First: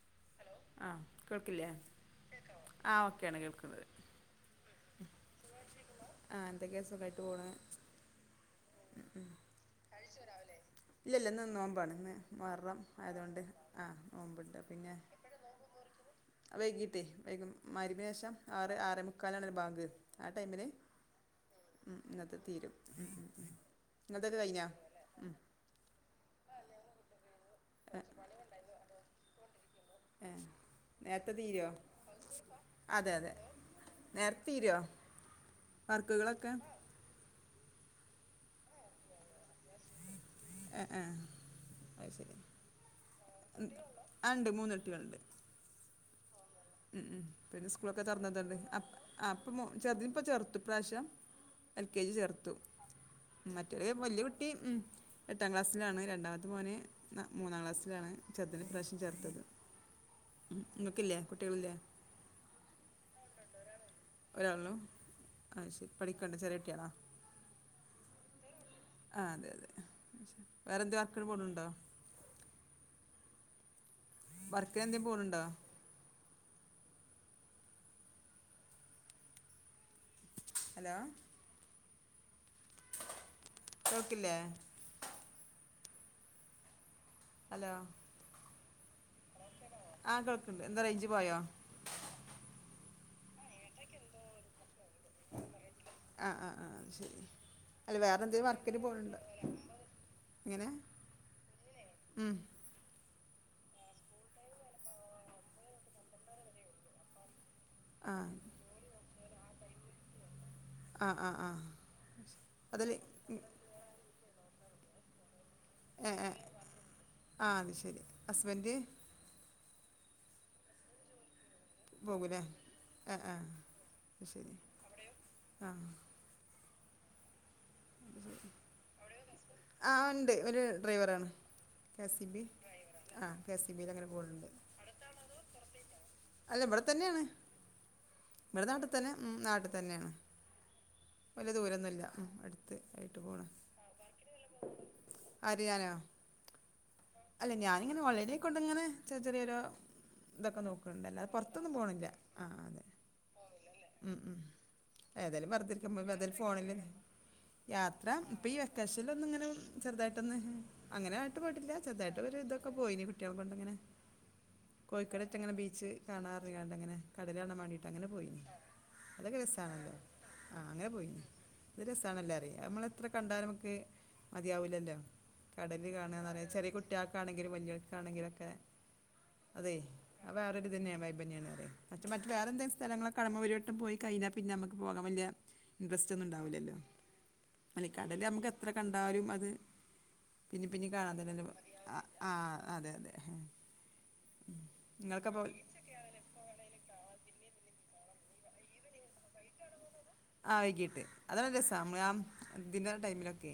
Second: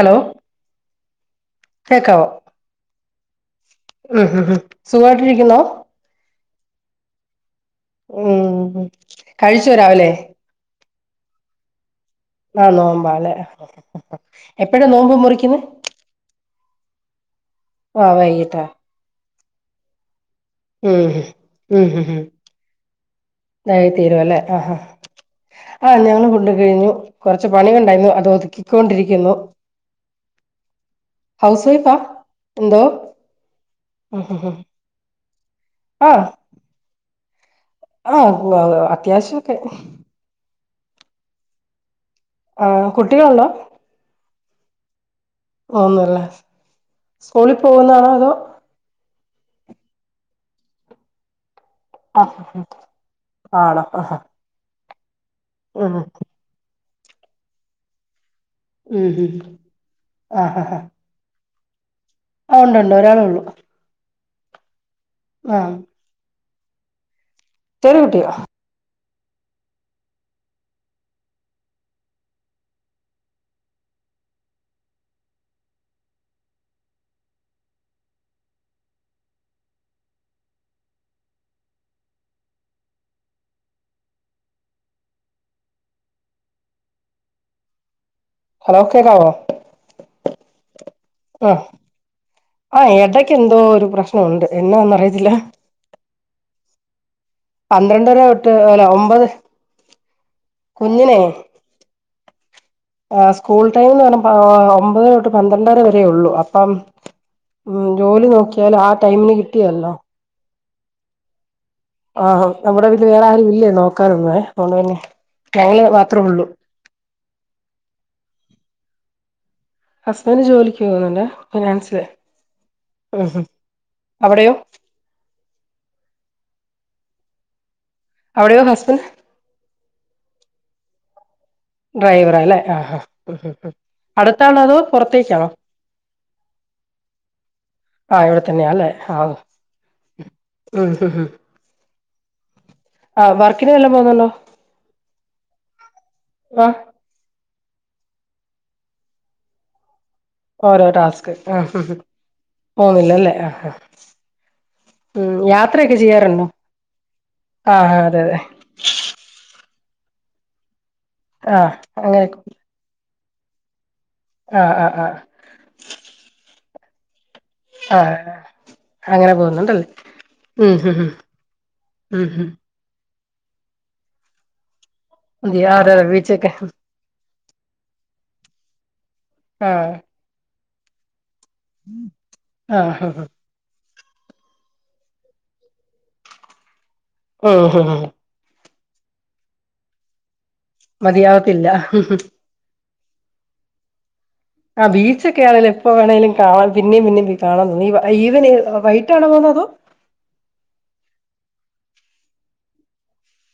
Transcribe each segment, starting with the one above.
Hello. അ കേൾക്കില്ലേ? ആ ഓക്കെയാണ് കേൾക്കുന്നത് മ് ഹ്മ് ഹ് സുഖായിട്ടിരിക്കുന്നോ? ആ എന്തൊക്കെയാ സുഖമായിട്ട് പോണ് ഉ ഹ്മ് കഴിച്ചൊ രാവിലെ? ഇല്ല ഇല്ലന്ന് ന്നൊ ആ നോമ്പാലെ ആ [unintelligible] നോമ്പുണ്ട് എപ്പഴാ നോമ്പ് മുറിക്കുന്നേ? വൈകീട്ടെ വൈകു മയിര്ബി ആ വൈകിട്ടാ ആറ് ആറെമുക്കാലാണല്ലൊ ബാങ്ക്. ആ ടൈമില് ഉം ഉം മ് അത് തീരും. ഉം. ദായി തീരുലെ ഇന്നത്തൊക്കെ ആ കഴിഞ്ഞാ ഹ ഉം. ആ ഞങ്ങൾ ഫുടൊക്കെ കഴിഞ്ഞു കൊറച്ച് പ പണിണ്ടായിരുന്നു അത് ഒതുക്കിക്കൊണ്ടിരിക്കുന്നു ആഹ നേരത്തെ തീരോ ഹൗസ് വൈഫാ എന്തോ അതെ അതെ ഉം ഉം ഉം നേരത്തീറോ വർക്കുകളൊക്കെ ആഹ അത്യാവശ്യമൊക്കെ ഏ ഏ അത് ശരി ആ കുട്ടികളണ്ടോ ആ ഉണ്ട് മൂന്ന് കുട്ടികളുണ്ട് ഒന്നല്ലേ ഉം ഉം പിന്നെ സ്കൂളൊക്കെ തറന്നട്ടണ്ട് ഇപ്പ ചെറുപ്പ ചെറുത്ത് പ്രാവശ്യം എൽ കെ ജി ആ ചേർത്തു ആണോ മറ്റൊരു ആ വല്യ കുട്ടി എട്ടാം ഉം ക്ലാസ്സിലാണ് രണ്ടാമത്തെ മോന് മൂന്നാം ക്ലാസ്സിലാണ് ചെർതട്ട പ്രാവശ്യം ഉം ഉം ചെർുത്തത് നിങ്ങക്കില്ലേ കുട്ടികളില്ലേ ആ ഉണ്ടണ്ട് ഒരാളള്ളു ഒരാളിനു ആ ശരി പഠിക്കണ്ട ചെറട്ടിയാണാ ചെറ കുട്ടിയാ ആ അതെ അതെ വേറെന്തോ ആർക്കരു പോലണ്ടോ വർക്ക എന്തേും പോണണ്ടോ ഹലോ ക്കല [unintelligible] അല്ല ഹലോ കേക്കാവോ ആഹ കേൾക്കണ്ട് എന്താ റേഞ്ച് പോയോ ആഹ് ആഹ് എടയ്ക്ക് എന്തോ ഒരു പ്രശ്നമുണ്ട് എന്നാന്ന അറിയത്തില്ല ആഹ ആഹ് ആഹ് ശരി അല്ല പന്ത്രണ്ടര വേറെ എന്തെേിലും തൊട്ട് വർക്കിന് അല്ല പോണണ്ടോ ഒമ്പത് കുഞ്ഞിനെ ഉം ആ സ്കൂൾ ടൈം എന്ന് പറഞ്ഞ ഒമ്പത് തൊട്ട് പന്ത്രണ്ടര വരേ ഉള്ളു അപ്പം ഉം ആ ജോലി നോക്കിയാല് ആ ടൈമിന് കിട്ടിയല്ലോ ആഹ ആഹ ആഹ ആഹ നമ്മുടെ വീല് വേറെ ആരും ഇല്ലേ നോക്കാനൊന്ന അതൊണ്ട് തന്നെ ഏ ഏ ആ അത് ശരി ഹസ്ബൻഡ ഹസ്ബൻഡറ് ജോലിക്ക് പോകുന്നുണ്ടേ പോകില്ലേ ആ ആ അവിടെയോ ശരി ആ അവിടെഹസ്ബൻഡ് ആണ്ട് ഒരു ഡ്രൈവർ ആാണ് ഡ്രൈവറ അല്ലെ ആ ഇ ബിയിൽ അങ്ങനെ അടുത്ത പോകുന്നുണ്ട് ആള അതോ പുറത്തേക്കാണോ അല്ല ഇവിടെ തന്നെയാണ് ആ ഇവിടെ തന്നെയല്ലേ നാട്ടിൽ തന്നെ ആ ഉം, നാട്ടിൽ തന്നെയാണ് വലിയ ദൂരംന്നുമ ഇ ആ വർക്കിന വല്ലാം പോന്നണ്ടോ ആ അല്ലെ ഞാനിങ്ങനെ വളരെ കൊണ്ട് ഇങ്ങനെ ചെറ ചെറിയരു ഓരോ ടാസ്ക് ആ ആ അതെ പോന്നില്ലല്ലേ ആ ഉം ഉം ഉം ഏതായാലും യാത്രയൊക്കെ വർിരിക്കുമ്പോതായും ചെയ്യാറുണ്ടോ ഫോണ ആ ആ യാത്ര അതെ അതെ ഇപ്പൊ ഈ വെക്കേഷനിൽ ഒന്ന ഇങ്ങനെ ചെറുതായിട്ടൊന്ന് അങ്ങനെ ആയിട്ട് ആ പോയിട്ടില്ല ചെറുതായിട്ട് അങ്ങനെ ഒരു ഇതൊക്കെ പോയി കുട്ടികൾെ കൊണ്ട ഇങ്ങനെ ആ ആ ആ കോഴിക്കട ഇട്ട അങ്ങനെ ബീച്ച് കാണാറാണ്ട് അങ്ങനെ കടല കാണാൻ വേണ്ടീട്ട് ആ അങ്ങനെ പോയിന അങ്ങനെ അതൊക്കെ പോകുന്നുണ്ടല്ലേ രസമാണല്ലോ ആഹ ഉം അങ്ങനെ ഹ് ഹ് പോയി അത് ഉം രസമാണല്ലോ ഹ് അറിയ നമ്മള അത്ര കണ്ടാലും നമക്ക് മതിയാവില്ലല്ലോ അതെ അതെ കടണ ബീച്ചൊക്കെ ചെറ കുട്ടികൾക്കണെ ൾക്കാണെങ്കിലൊക്കെ ആ അതെ വേറൊരു തന്നെയ വൈബയാണ് അ മറ്റ വേറെന്തങ്കില ആ ഹ സ്ലങ്ങളൊ ഹ കിമുമ വരു [unintelligible] പോയി കഴിഞ്ഞൽ പിന്നെ നക്ക് പോകൻ വലിയ ഇൻട്രസ് ഒന്നും ഉണ്ടാവില്ലല്ലോ മലിക്കാട ന എത്ര കണ്ടാലും അത് പിന്നെ പിന്നെ കാണാൻ തന്നല്ല മതിയാവത്തില്ല ആ അതെ അതെ ആ ബീച്ചൊക്കെ നിങ്ങൾക്കപ്പോൾ ആണെങ്കിലും എപ്പോ വേണേിലും കാണാ പിന്നേ പിന്നേും കാണാ ഈവന് വൈകട്ടാണേ പോന്ന അതോ ആഹ വൈകീട്ട് അതല്ല രസ ന ആ ദി ന്റെ ടൈമിലൊക്കെ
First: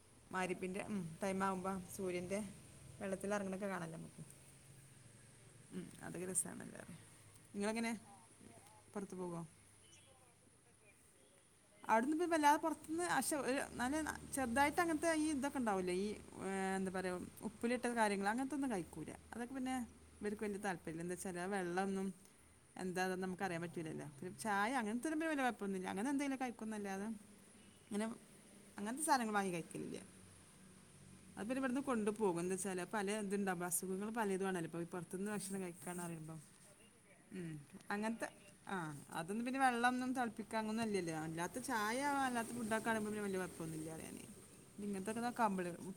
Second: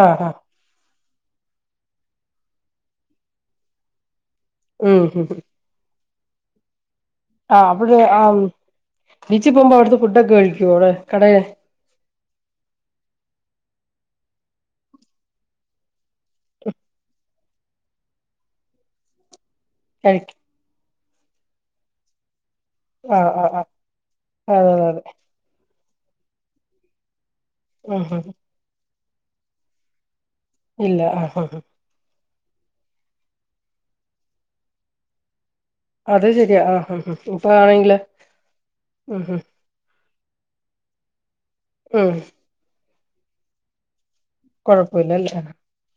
ആ ആ മഗ്രിബിന്റെ ടൈംമാവുമ്പോ സൂര്യന്റെ വെള്ളത്തി ഇറങ്ങണൊക്കെ കാണല്ലേ ഉം ഹ അതൊക്കെ രസമാണല്ലോ ആ് നിങ്ങളെങ്ങനെ അവിടെ ആ പുറത്ത് പോകുമോ ബിച്ചിൽ പോകുമ്പോ അവിടുത്തെ ഫുഡൊക്കെ കഴിക്കേ അവിടെ കടെ അവിടുന്ന് വല്ലാതെ പുറത്തുന്ന് നല്ല ചെറുതായിട്ട് അങ്ങനത്തെ ഈ ഇതൊക്കെ ഉണ്ടാവല്ലേ ഈ എന്താ പറയുക ഉപ്പിലിട്ട കാര്യങ്ങൾ അങ്ങനത്തെന്നും കഴിക്കൂല്ല അതൊക്കെ പിന്നെ ഇവർക്ക് നും വലിയ താല്പര്യമില്ല എന്താ വച്ചാൽ ആ വെള്ളമൊന്നും എന്താാ ആഹ് നമുക്ക് ആഹ് അറിയാൻ ആഹ് പറ്റൂലല്ലോ ചായ അതെ അതെ അതെ അങ്ങനത്തെ വ കുഴപ്പന്നില്ല അങ്ങനെ എന്തെങ്കിലും കഴിക്കുന്നല്ല തെ ഉം അങ്ങനെ ഉം അങ്ങനത്തെ സാധനങ്ങൾ വാങ്ങി കഴിക്കലില്ല ഇല്ല ആഹഹ പോകുന്നത് [unintelligible] പല എന്തുാ അസുഖൾ പല ഇതുമാണല്ലപ്പോ പുറത്തുന്ന് ഭക്ഷണം കഴിക്ക അത് [unintelligible] ശരിയാ ആഹ് ഉം ഉ ഇപ്പ ആണെങ്കില് അങ്ങനത്തെ ആ ഉം ഉം അതൊന്നും പിന്നെ വെള്ളം ത [unintelligible] അല്ലാ ചായ ഉം അല്ലാത ഫുഡൊക്ക കാണുമ്പോൾ കുഴപ്പമന്നില്ല അറിയാേ [unintelligible] കൊഴപ്പല്ലല്ലേ ആഹ്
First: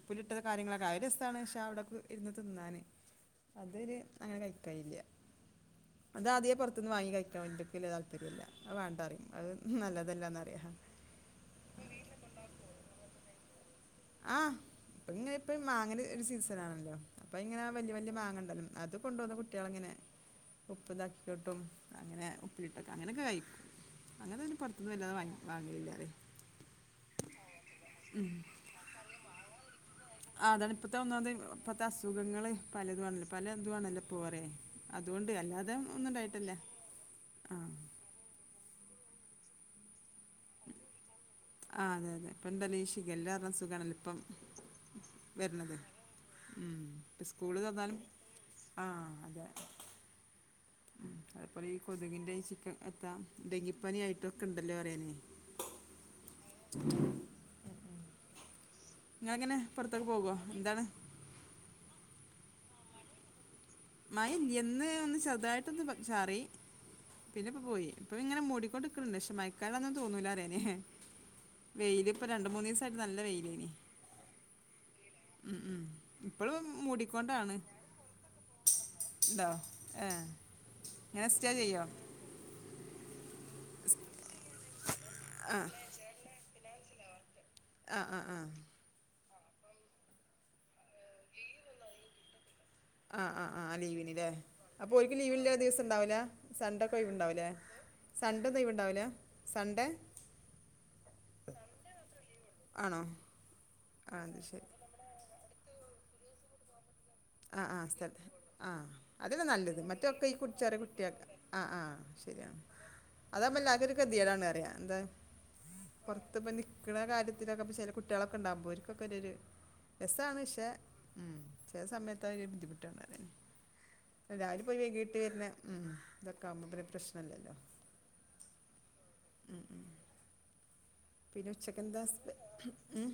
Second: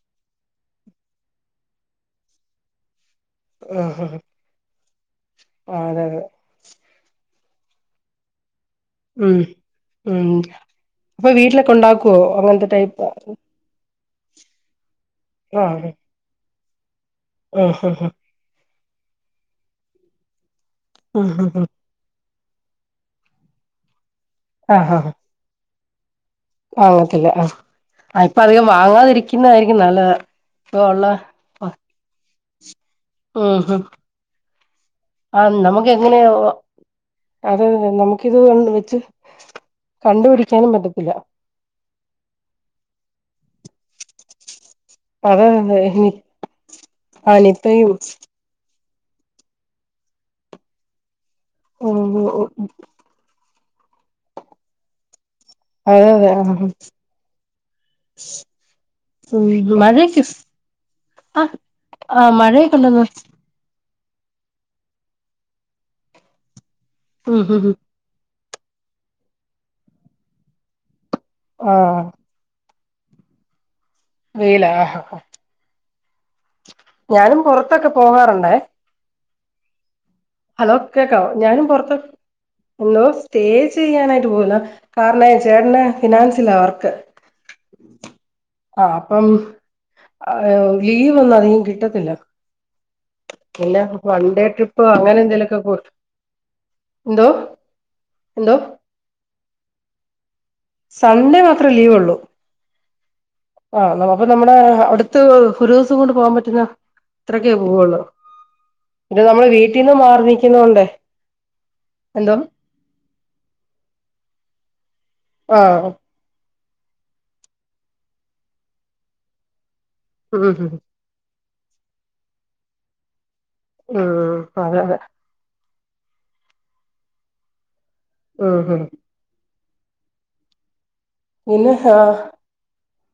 പുപ്പിലിട്ടത് കാര്യങ്ങളൊക്കെ ആ ഒരു രസമാണ് പക്ഷെ അവിടെ ഇന്ന് തിന്നാാന് അതൊര് ആഹ് അങ്ങനെ കഴിക്കായില്ല ആഹ് അതെ അതെ അത്ാദ്യേ പുൊറത്തുന്ന് വാങ്ങി കഴ അവർക്ക് താല്പര്യമില്ല വേണ്ട അറിയും ഉം അത് നല്ലതല്ല ഉം എന്നറിയാം അപ്പൊ വീട്ടിലൊക്കെ ഉണ്ടാക്കുവോ അങ്ങനത്തെ ടൈപ്പ ആഹ് ഇപ്പൊ ഇങ്ങനെ ഇപ്പൊ മാങ്ങ ഒരു സീസൺാണല്ലോ അപ്പൊ ഇങ്ങനെ ആഹ് വലിയ ആഹ് വലിയ മാങ്ങ ഉണ്ടല്ലും അത് കൊണ്ട് പോന്ന കുട്ടികളിങ്ങനെ ആഹ് ഉപ്പ്താക്കിക്കോട്ടും അങ്ങനെ ിട്ട അങ്ങനൊക്കെ കഴിക്കും അങ്ങനെ അന്നെ ആഹ് ആഹ് ആഹ് പുറത്തനിന്നുംല്ലാതാ വാങ്ങില്ല വാങ്ങത്തില്ല ആ ഇപ്പൊ അധികം വാങ്ങാതിരിക്കുന്നതരിക്ക ആ അതാണ് ഇപ്പത്തെ ഒന്ന ഇപ്പത്തെ അസുഖങ്ങള് പല ഇതുണല്ലോ പല ഉം ഉം ഇത്ണല്ലേ അതുകൊണ്ട് അല്ലാതെ ഒന്നും ഇണ്ടായിട്ടല്ല അതെതെ നമുക്കിത് വെച്ച് കണ്ടുപിടിക്കാനും പറ്റത്തില്ല [unintelligible] എന്തരീക്ഷിക്ക എല്ലാരണം സുഖമാല്ല ഇപ്പം അത വരുന്നത് ഉം. ഇപ്പം സ്കൂള് അനിത്തയും തന്നാലും [unintelligible] ആ അതെ ഉം കൊതുകിൻന്റെ ചിക്കൻ എത്താം ഡെങ്കിപ്പാന ആയിട്ടുംക്കെ ഉണ്ടല്ലോ പറയാനേ ആഹ്ഹ ആഹ നിങ്ങങ്ങനെ പുൊറത്തേക്ക് പോകുവോ എന്താണ് ആഹ മഴയൊക്കെണ്ട്ന്ന് മായ എന്ന് ഒന്ന് ചെറുതായിട്ടൊന്ന് ചാറി ഉം പിന്നെ ഇപ്പോ ഉം പോയി ഇപ്പ ഇങ്ങനെ [unintelligible] പക്ഷെ മയക്കാലൊന്നും തോന്നൂല അറേനെ ആഹ് വെയില് ഇപ്പൊ രണ്ടുമൂന്ന് ദിവസം ട്ട് നല്ല വെയിയിലേനി വെയില് ആ ഇപ്പോഴും ഞാനും മൂടിക്കൊണ്ടാണ് പുറത്തൊക്കെ പോകാറുണ്ടേ ഉണ്ടോ ഏ ഹലോ ഇങ്ങനെ കേക്കാവോ സ്റ്റേ ഞാനും ചെയ്യോ പുറത്ത് ഒന്നിവിടെ സ്റ്റേ ചെയ്യാനായി പോവൂലോ കാരണവെ ചേട്ടന് ഫിനാൻസിലാ വർക്ക് ആഹ് ആഹ് ആഹ് ഇപ്പം ആ ലീവൊന്നും അധികം കിട്ടത്തില്ല ആ ആ ആ പിന്നെ വൺ ലീവില്ലില്ലേ ഡേ ട്രിപ്പ് അപ്പൊ ഓരിക്ക് അങ്ങനെ ലീവുള്ള എന്തേലുമൊക്കെ പോ ദിവസം ഉണ്ടാവില്ല സൺഡേ ഒക്കെ ഒഴിവ് എന്തോ ഉണ്ടാവൂല്ലേ സൺഡേ എന്തോ ഒന്നും ഒഴിവുണ്ടാവൂല്ല സൺഡേ സൺഡേ മാത്രേ ലീവൊള്ളു ആണോ ആ അപ്പൊ അത് നമ്മുടെ ശരി അടുത്ത് ഒരു ദിവസം കൊണ്ട് പോവാൻ പറ്റുന്ന അത്രക്കേ ആ ആ പോവുള്ളൂ സ്ഥല ആഹ് ഇത് നമ്മള് അതല്ലേ നല്ലത് വീട്ടീന്ന് മാറി മറ്റൊക്കെ ഈ ചെറിയ നിക്കുന്നോണ്ടേ കുട്ടിയോൾക്കാ എന്തോ ശരിയാണ് അതാവുമ്പോ എല്ലാവർക്കും ഒരു ഗതികേടാണെന്ന് പറയുക എന്താ ആഹ് പൊറത്തിപ്പ നിക്കണ കാര്യത്തിലൊക്കെ ഇപ്പോ ചെല കുട്ടികളൊക്കെ ഉണ്ടാകുമ്പോ ഓൾക്കൊക്കെ ഒരു ഒരു രസാണ് ഉം പക്ഷേ ഉം ചെല സമയത്ത് അവര് ബുദ്ധിമുട്ടാന്ന് പറയണൊണ്ട് ആഹ് അപ്പൊ അതെ അതെ ഉം ഇതൊക്കെ ആവുമ്പൊ പിന്നെ പ്രശ്നമില്ലല്ലോ ആഹ് ആഹ് പിന്നെ ഉച്ചക്കെന്താ സ്പെ ഉം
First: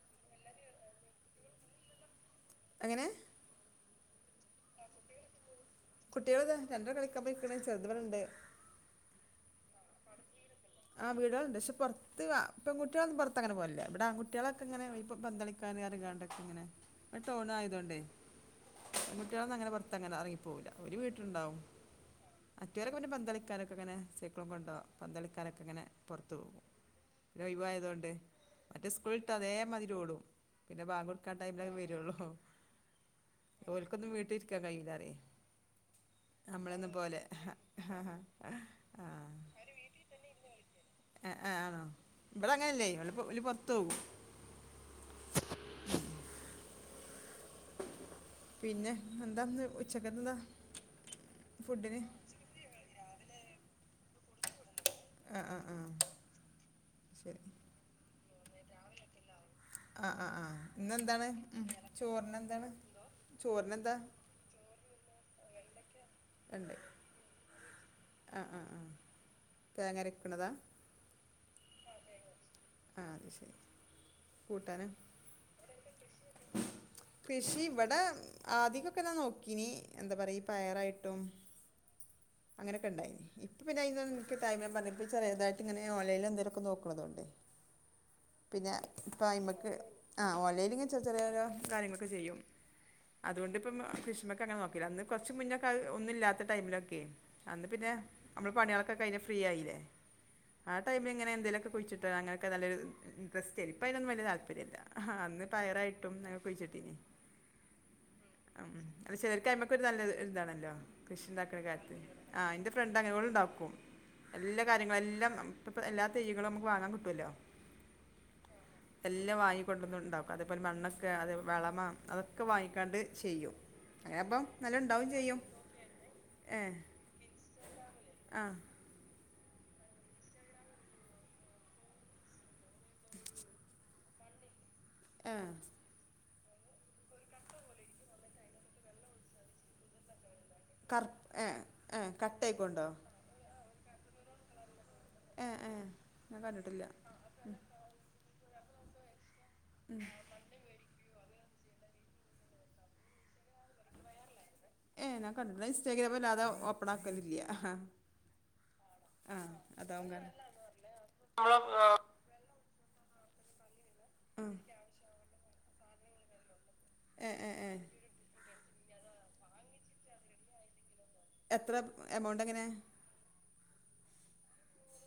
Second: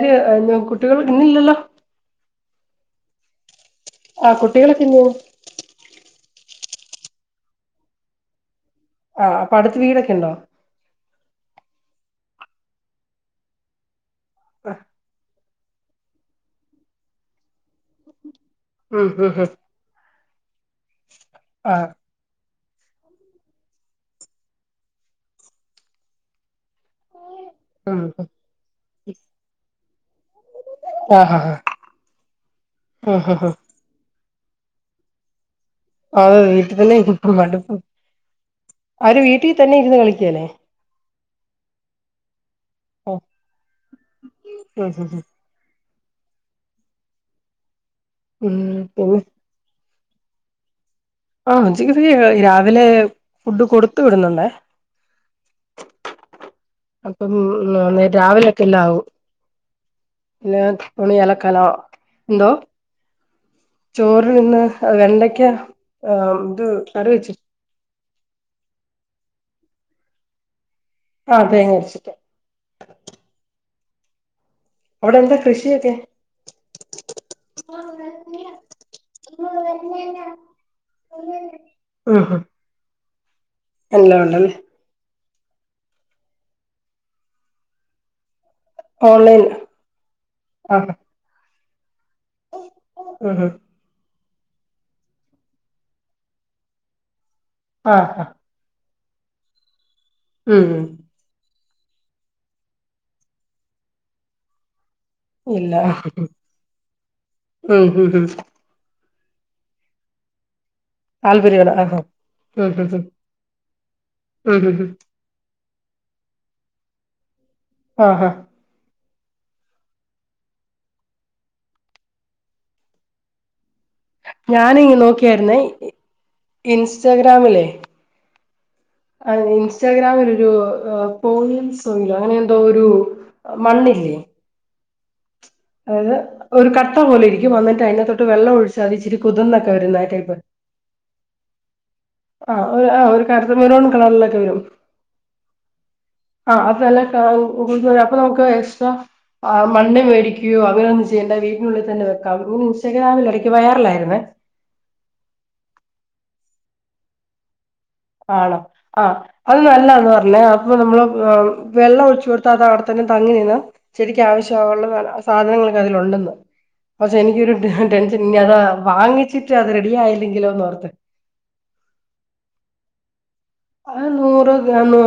[unintelligible] കുട്ടികള് ഇന്നില്ലല്ലോ എങ്ങനെ ആ കുട്ടികളൊക്കെ [unintelligible] വലുത് കളിക്കാം പോയിക്കണ്, ചെറുത് ഇവിടെ ഇണ്ട് ആഹ് അപ്പൊ അടുത്ത് വീടൊക്കെയുണ്ടോ ആ വീടകള് ഇണ്ട് പക്ഷെ പൊറത്ത് ആപെൺകൂടികളൊന്നും പൊറത്ത് അങ്ങനെ പോവലില്ല ഇവിടെ ആൺ കുട്ടിയാകളൊക്കെ ഇങ്ങെന പോർത് പന്തളി [unintelligible] ഇങ്ങനെ ഈ ടൗൺ ആയതുണ്ടേ ഉം ഉം ഉം പെകുട്ടിയാളൊന്നുംഅങ്ങനെ പുറത്ത് അങ്ങനെയിറങ്ങി പോവൂല ഓര്വീട്ടിലുണ്ടാവും ആഹ് മറ്റൊരൊക്കെ പിന്നെ പന്തളിക്കാനൊക്കെയിങ്ങനെ സൈക്കളുംകൊണ്ട് പന്തളി [unintelligible] ഇങ്ങനെ പൊറത്ത് പോവും ഉം ഒയ്‌വായതൊണ്ട് മറ്റേ സ്കൂളവിട്ടാ അതേ മാതിരി ഓടും പിന്നെ വാങ്ക്കൊടുക്കാൻ ആഹ് ആഹ് ടൈമിലെ വരുള്ളൂ ഉം ഉം ഉം ഓൽക്കൊന്നും വീട്ടിലിരിക്കാൻ കയ്യൂലാ പറയും അത് വീട്ടിൽ തന്നെ [unintelligible] ആ അവര് വീട്ടി തന്നെ ഇരുന്നു കളി അഹ് ആഹ് ആണോ ഇവിടങ്ങനെല്ലേ ഇവല് പൊറത്തോവും ഹ് ഹ് ഹ് ഹ് പിന്നെ എന്താ ഇന്ന് ഉച്ചക്ക് എന്താ ആ ഫുഡിന് ഉച്ചിക്കലുതേന് രാവിലെ ഫുഡ് കൊടടുത്ത് വിടുന്നുണ്ടേ. ആ ആ ആ അപ്പംമ്മ് ശരി മ്മ് രാവിലെക്കെല്ലാആവും. ആ ആഹ ആഹ് ഇന്നെന്താണ് ചോറിനെന്താണ്. ചോറിനെന്താ ചോറിന് ഇന്ന് വെണ്ടക്ക ആ ഇത് കറിവെച്ച് ആഹാ ആഹാ അഹാ തേങ്ങരക്കണത ആ തേങ്ങയരച്ചിട്ട് അ അത് ശരി കൂട്ടാന് അവിടെന്താ കൃഷിയൊക്കെ കൃഷിയിവിടെ ആദിക്കൊക്കെ ഞാൻ നോക്കീഞ്ഞി എന്താ പറയാ ഈ പയറായിട്ടും- ഉം ഉം അങ്ങനൊക്കെ ഇണ്ടായിനി ഇപ്പൊ പിന്നെ അയ്നൊന്നും എല്ലാം എൻക്ക് ഉണ്ടല്ലേ ടൈമില്ല ഞാൻ പറഞ്ഞ്ലെ ചെറതായിട്ട് ഇങ്ങനെ ഓൺലൈൽ എന്തേലുഒക്കെ നോക്ക്ണതോണ്ട്. പിന്നെ ഇപ്പോ ഓൺലൈൻ അയ്മക്ക് ആ ഓൺലൈൻലിങ്ങനെ ആഹ് ചെറി ചെറിയ ഓരോ കാര്യ ക്കെ ചെയ്യും ഉം ഉം അതൊണ്ട് ഇപ്പം സ്പെഷ്യ- ക്കെങ്ങനെ നോക്കീലേ അന്ന് കൊറച്ച് മുന്നെക്കെ ഒന്നില്ലാത്ത ടൈമിലൊക്കെയ് അന്ന് പിന്നെ ആഹ് നമ്മള് പണ്യായ കൊക്കെ കൈഞ്ഞ് ഫ്രീയായിലെ ഉം ആ ഉം ടൈമിലിങ്ങനെ എന്തേലൊക്കെ കുയ്ച്ചിട്ട് അങ്ങ ഒക്കെ നല്ലരു, ഇൻട്രസ്റ്റ് ഇപ്പം ആയിലൊന്നും വല്യ താല്പര്യല്ല. ആഹ് അന്ന് ഇല്ല പയറായിട്ടും, കുഴിച്ചിട്ടീഞ്ഞി ഉം ഉം ഉം ആ ഉം ചെലർക്ക് അയ്മകോര് നല്ല ഒരു ഇതാണല്ലോ കൃഷിണ്ടാക്കണ, താല്പര്യമാണ് കാര്യത്തില്, ആഹ് ആഹ്, ഉം ഇന്റെ, ഉം ഫ്രണ്ട്, ഉം അങ്ങനെ, ഓൾ ണ്ടാക്കും, എല്ലാ ഉം ഉം ഉം കാര്യങ്ങള്, എല്ലാം ഇപ്പൊ എല്ലാ തൈകളും നമ്മക്ക് വാങ്ങാൻ കിട്ടുവല്ലോ. ആഹാ എല്ലാം വാങ്ങിക്കൊണ്ടന്ന് ണ്ടാക്കും അതേപോലെ മണ്ണൊക്കെ അതേ വളമ അതൊക്കെ വാങ്ങിക്കാണ്ട് ചെയ്യും. അങ്ങനെ അപ്പം നല്ല ഞാന് ഇങ്ങ് ഉണ്ടാവും ചെയ്യും നോക്കിയാര്ന്നെ ഏ ഇൻസ്റ്റഗ്രാമിലെ ആ ഇൻസ്റ്റാഗ്രാമിലൊരൊരു അ പോയിം സോയിലോ അങ്ങനെ എന്തോ ഒരു മണ്ണില്ലെ. ആ അതായത് ഒരു കട്ട പോലെ ഇരിക്കും അന്നിട്ട് അയ്ന്റഅതൊട്ട് വെള്ളം ഒഴിച്ച അതിച്ചിരി കുതിർന്നൊക്കെ വരുന്ന ട്ടൈപ്പ്. കർപ്പ്‌ ഏ ഏ ആ കട്ടയ്ക്കൊണ്ടോ ആ ഒരു കടുത്ത മെറൂൺ കളറിലൊക്കെ വരും. ഏ ഏ ഞാൻ ആ കണ്ടിട്ടില്ല അതല്ല [unintelligible] അപ്പൊ നമുക്ക് എക്സ്ട്രാ ആ മണ്ണ് മേടിക്കുയോ അങ്ങനെ ഒന്ന് ചെയ്യേണ്ട വീ ട്ടിനുഉള്ളിൽ തന്നെ വെക്കാം. ഈ ഇൻസ്റ്റാഗ്രാമില് ഇടയക്ക് വൈറലാ യിരുന്നേ. ഏ ഞാൻ കണ്ടിട്ടില്ല ഇൻസ്റ്റാഗ്രാമല്ലാതെ ഓപ്പൺ ആക്കലില്ല. ആണോ? ആ അത് അതാവും കാരണം നല്ലതാന്ന്പറഞ്ഞു അപ്പൊ നമ്മള് വെള്ളം ഒഴിച്ചു കൊടു തവിടത്തന്നെ തങ്ങിനിന്നാ ചെടിയ്ക്ക് ആവശ്യമായുള്ള സാധനങ്ങളൊക്കെ അതിലുണ്ടന്ന്. പക്ഷെ ഏ ഏ എനിക്കൊരു ഏ ടെൻഷൻ ഇനി അത് വാങ്ങിച്ചിട്ട് അത് റെഡി ആയില്ലെങ്കിലോന്ന് ഓർത്ത്. എത്ര എമൗണ്ട് എങ്ങനെ? അത് നൂറ് ഗ്രാമാ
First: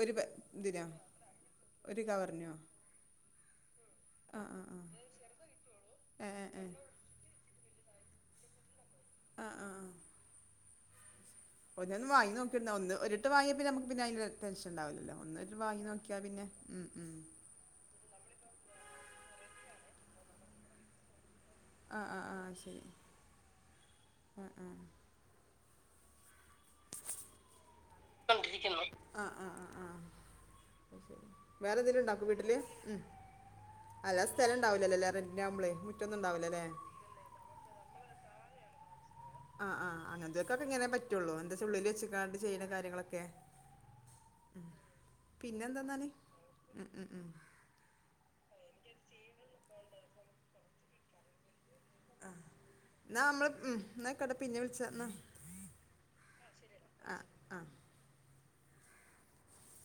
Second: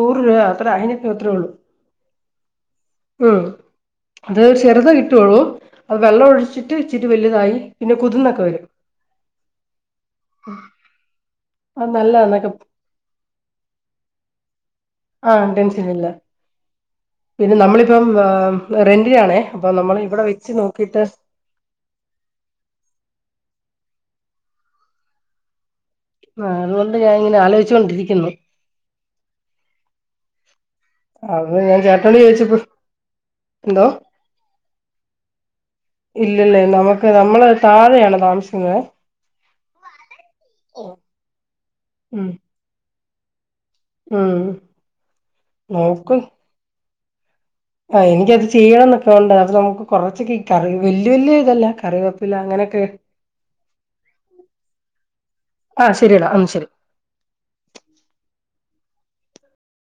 ഒരു ഇതിനാ? ഒരു കവറിനോ? ഉം. അത് ആ ഒരു ആ ആ ചെറുതേ കിട്ടുവുള്ളൂ. അത് ഏ ഏ ഏ വെള്ളമൊഴിച്ചിട്ട് ഇച്ചിരി വലുതായി- പിന്നെ കുതുന്നൊക്കെ വരും. ആ ആ ആ അത് ഒന്ന് വാങ്ങി നല്ലതാന്നൊക്കെ നോക്കുന്നോ. ഒരിട്ട് വാങ്ങിയാ പിന്നെ നമുക്ക് അതിന്റെ ടെൻഷൻണ്ടാ ആ ടെൻഷൻ ഇല്ല. ഉം പിന്നെ നമ്മളിപ്പം റെന്റിനാണേ. അപ്പൊ നമ്മൾ ഇവിടെ വെച്ച് നോക്കിട്ട് ആ ആ ആ ശരി ആ ആ ആ അതുകൊണ്ട് ഞാൻ ഇങ്ങനെ ആലോചിച്ചു കൊണ്ടിരിക്കുന്നു. കൊണ്ടിരിക്കുന്നു ആ ആ ആ ആ ശരി അത് വേറെ ഞാൻ എന്തെങ്കിലും ചേട്ടനോട് ഉണ്ടാക്കും വീട്ടില് ചോദിച്ചപ്പം ഉം. എന്തോ? അല്ല സ്ഥലം ഉണ്ടാവില്ലല്ലോ അല്ലേ റെന്റിനാകുമ്പളേ മുറ്റൊന്നും ഉണ്ടാവില്ലല്ലേ ഇല്ലില്ല നമുക്ക് നമ്മള് താഴെയാണ് താമസം ക്കുന്നെ ആ ആ അങ്ങനത്തെയൊക്കേ ഇങ്ങനെ പറ്റുള്ളൂ. എന്താ ഉുള്ളിൽ ഉം വെച്ച്ക്കാണ്ട് ചെയ്യുന്ന കാര്യങ്ങളൊക്കെ. ഉം. പിന്നെന്താന്നാല് നോക്ക് ഉം ഉം ഉം ആ എനിക്കത് ചെയ്യണം എന്നൊക്കെ ഉണ്ട്. അപ്പൊ നമുക്ക് കൊറച്ചൊക്ക ഈ കറി വല്യ വല്യ ഇതല്ല. ആ കറിവേപ്പില അങ്ങനെയൊക്കെ എന്നാ നമ്മള് ഉം എന്ന കെടാ പിന്നെ വിളിച്ച എന്നാ. ആ ശരിയടാ ഉം ശരി. ആ ആ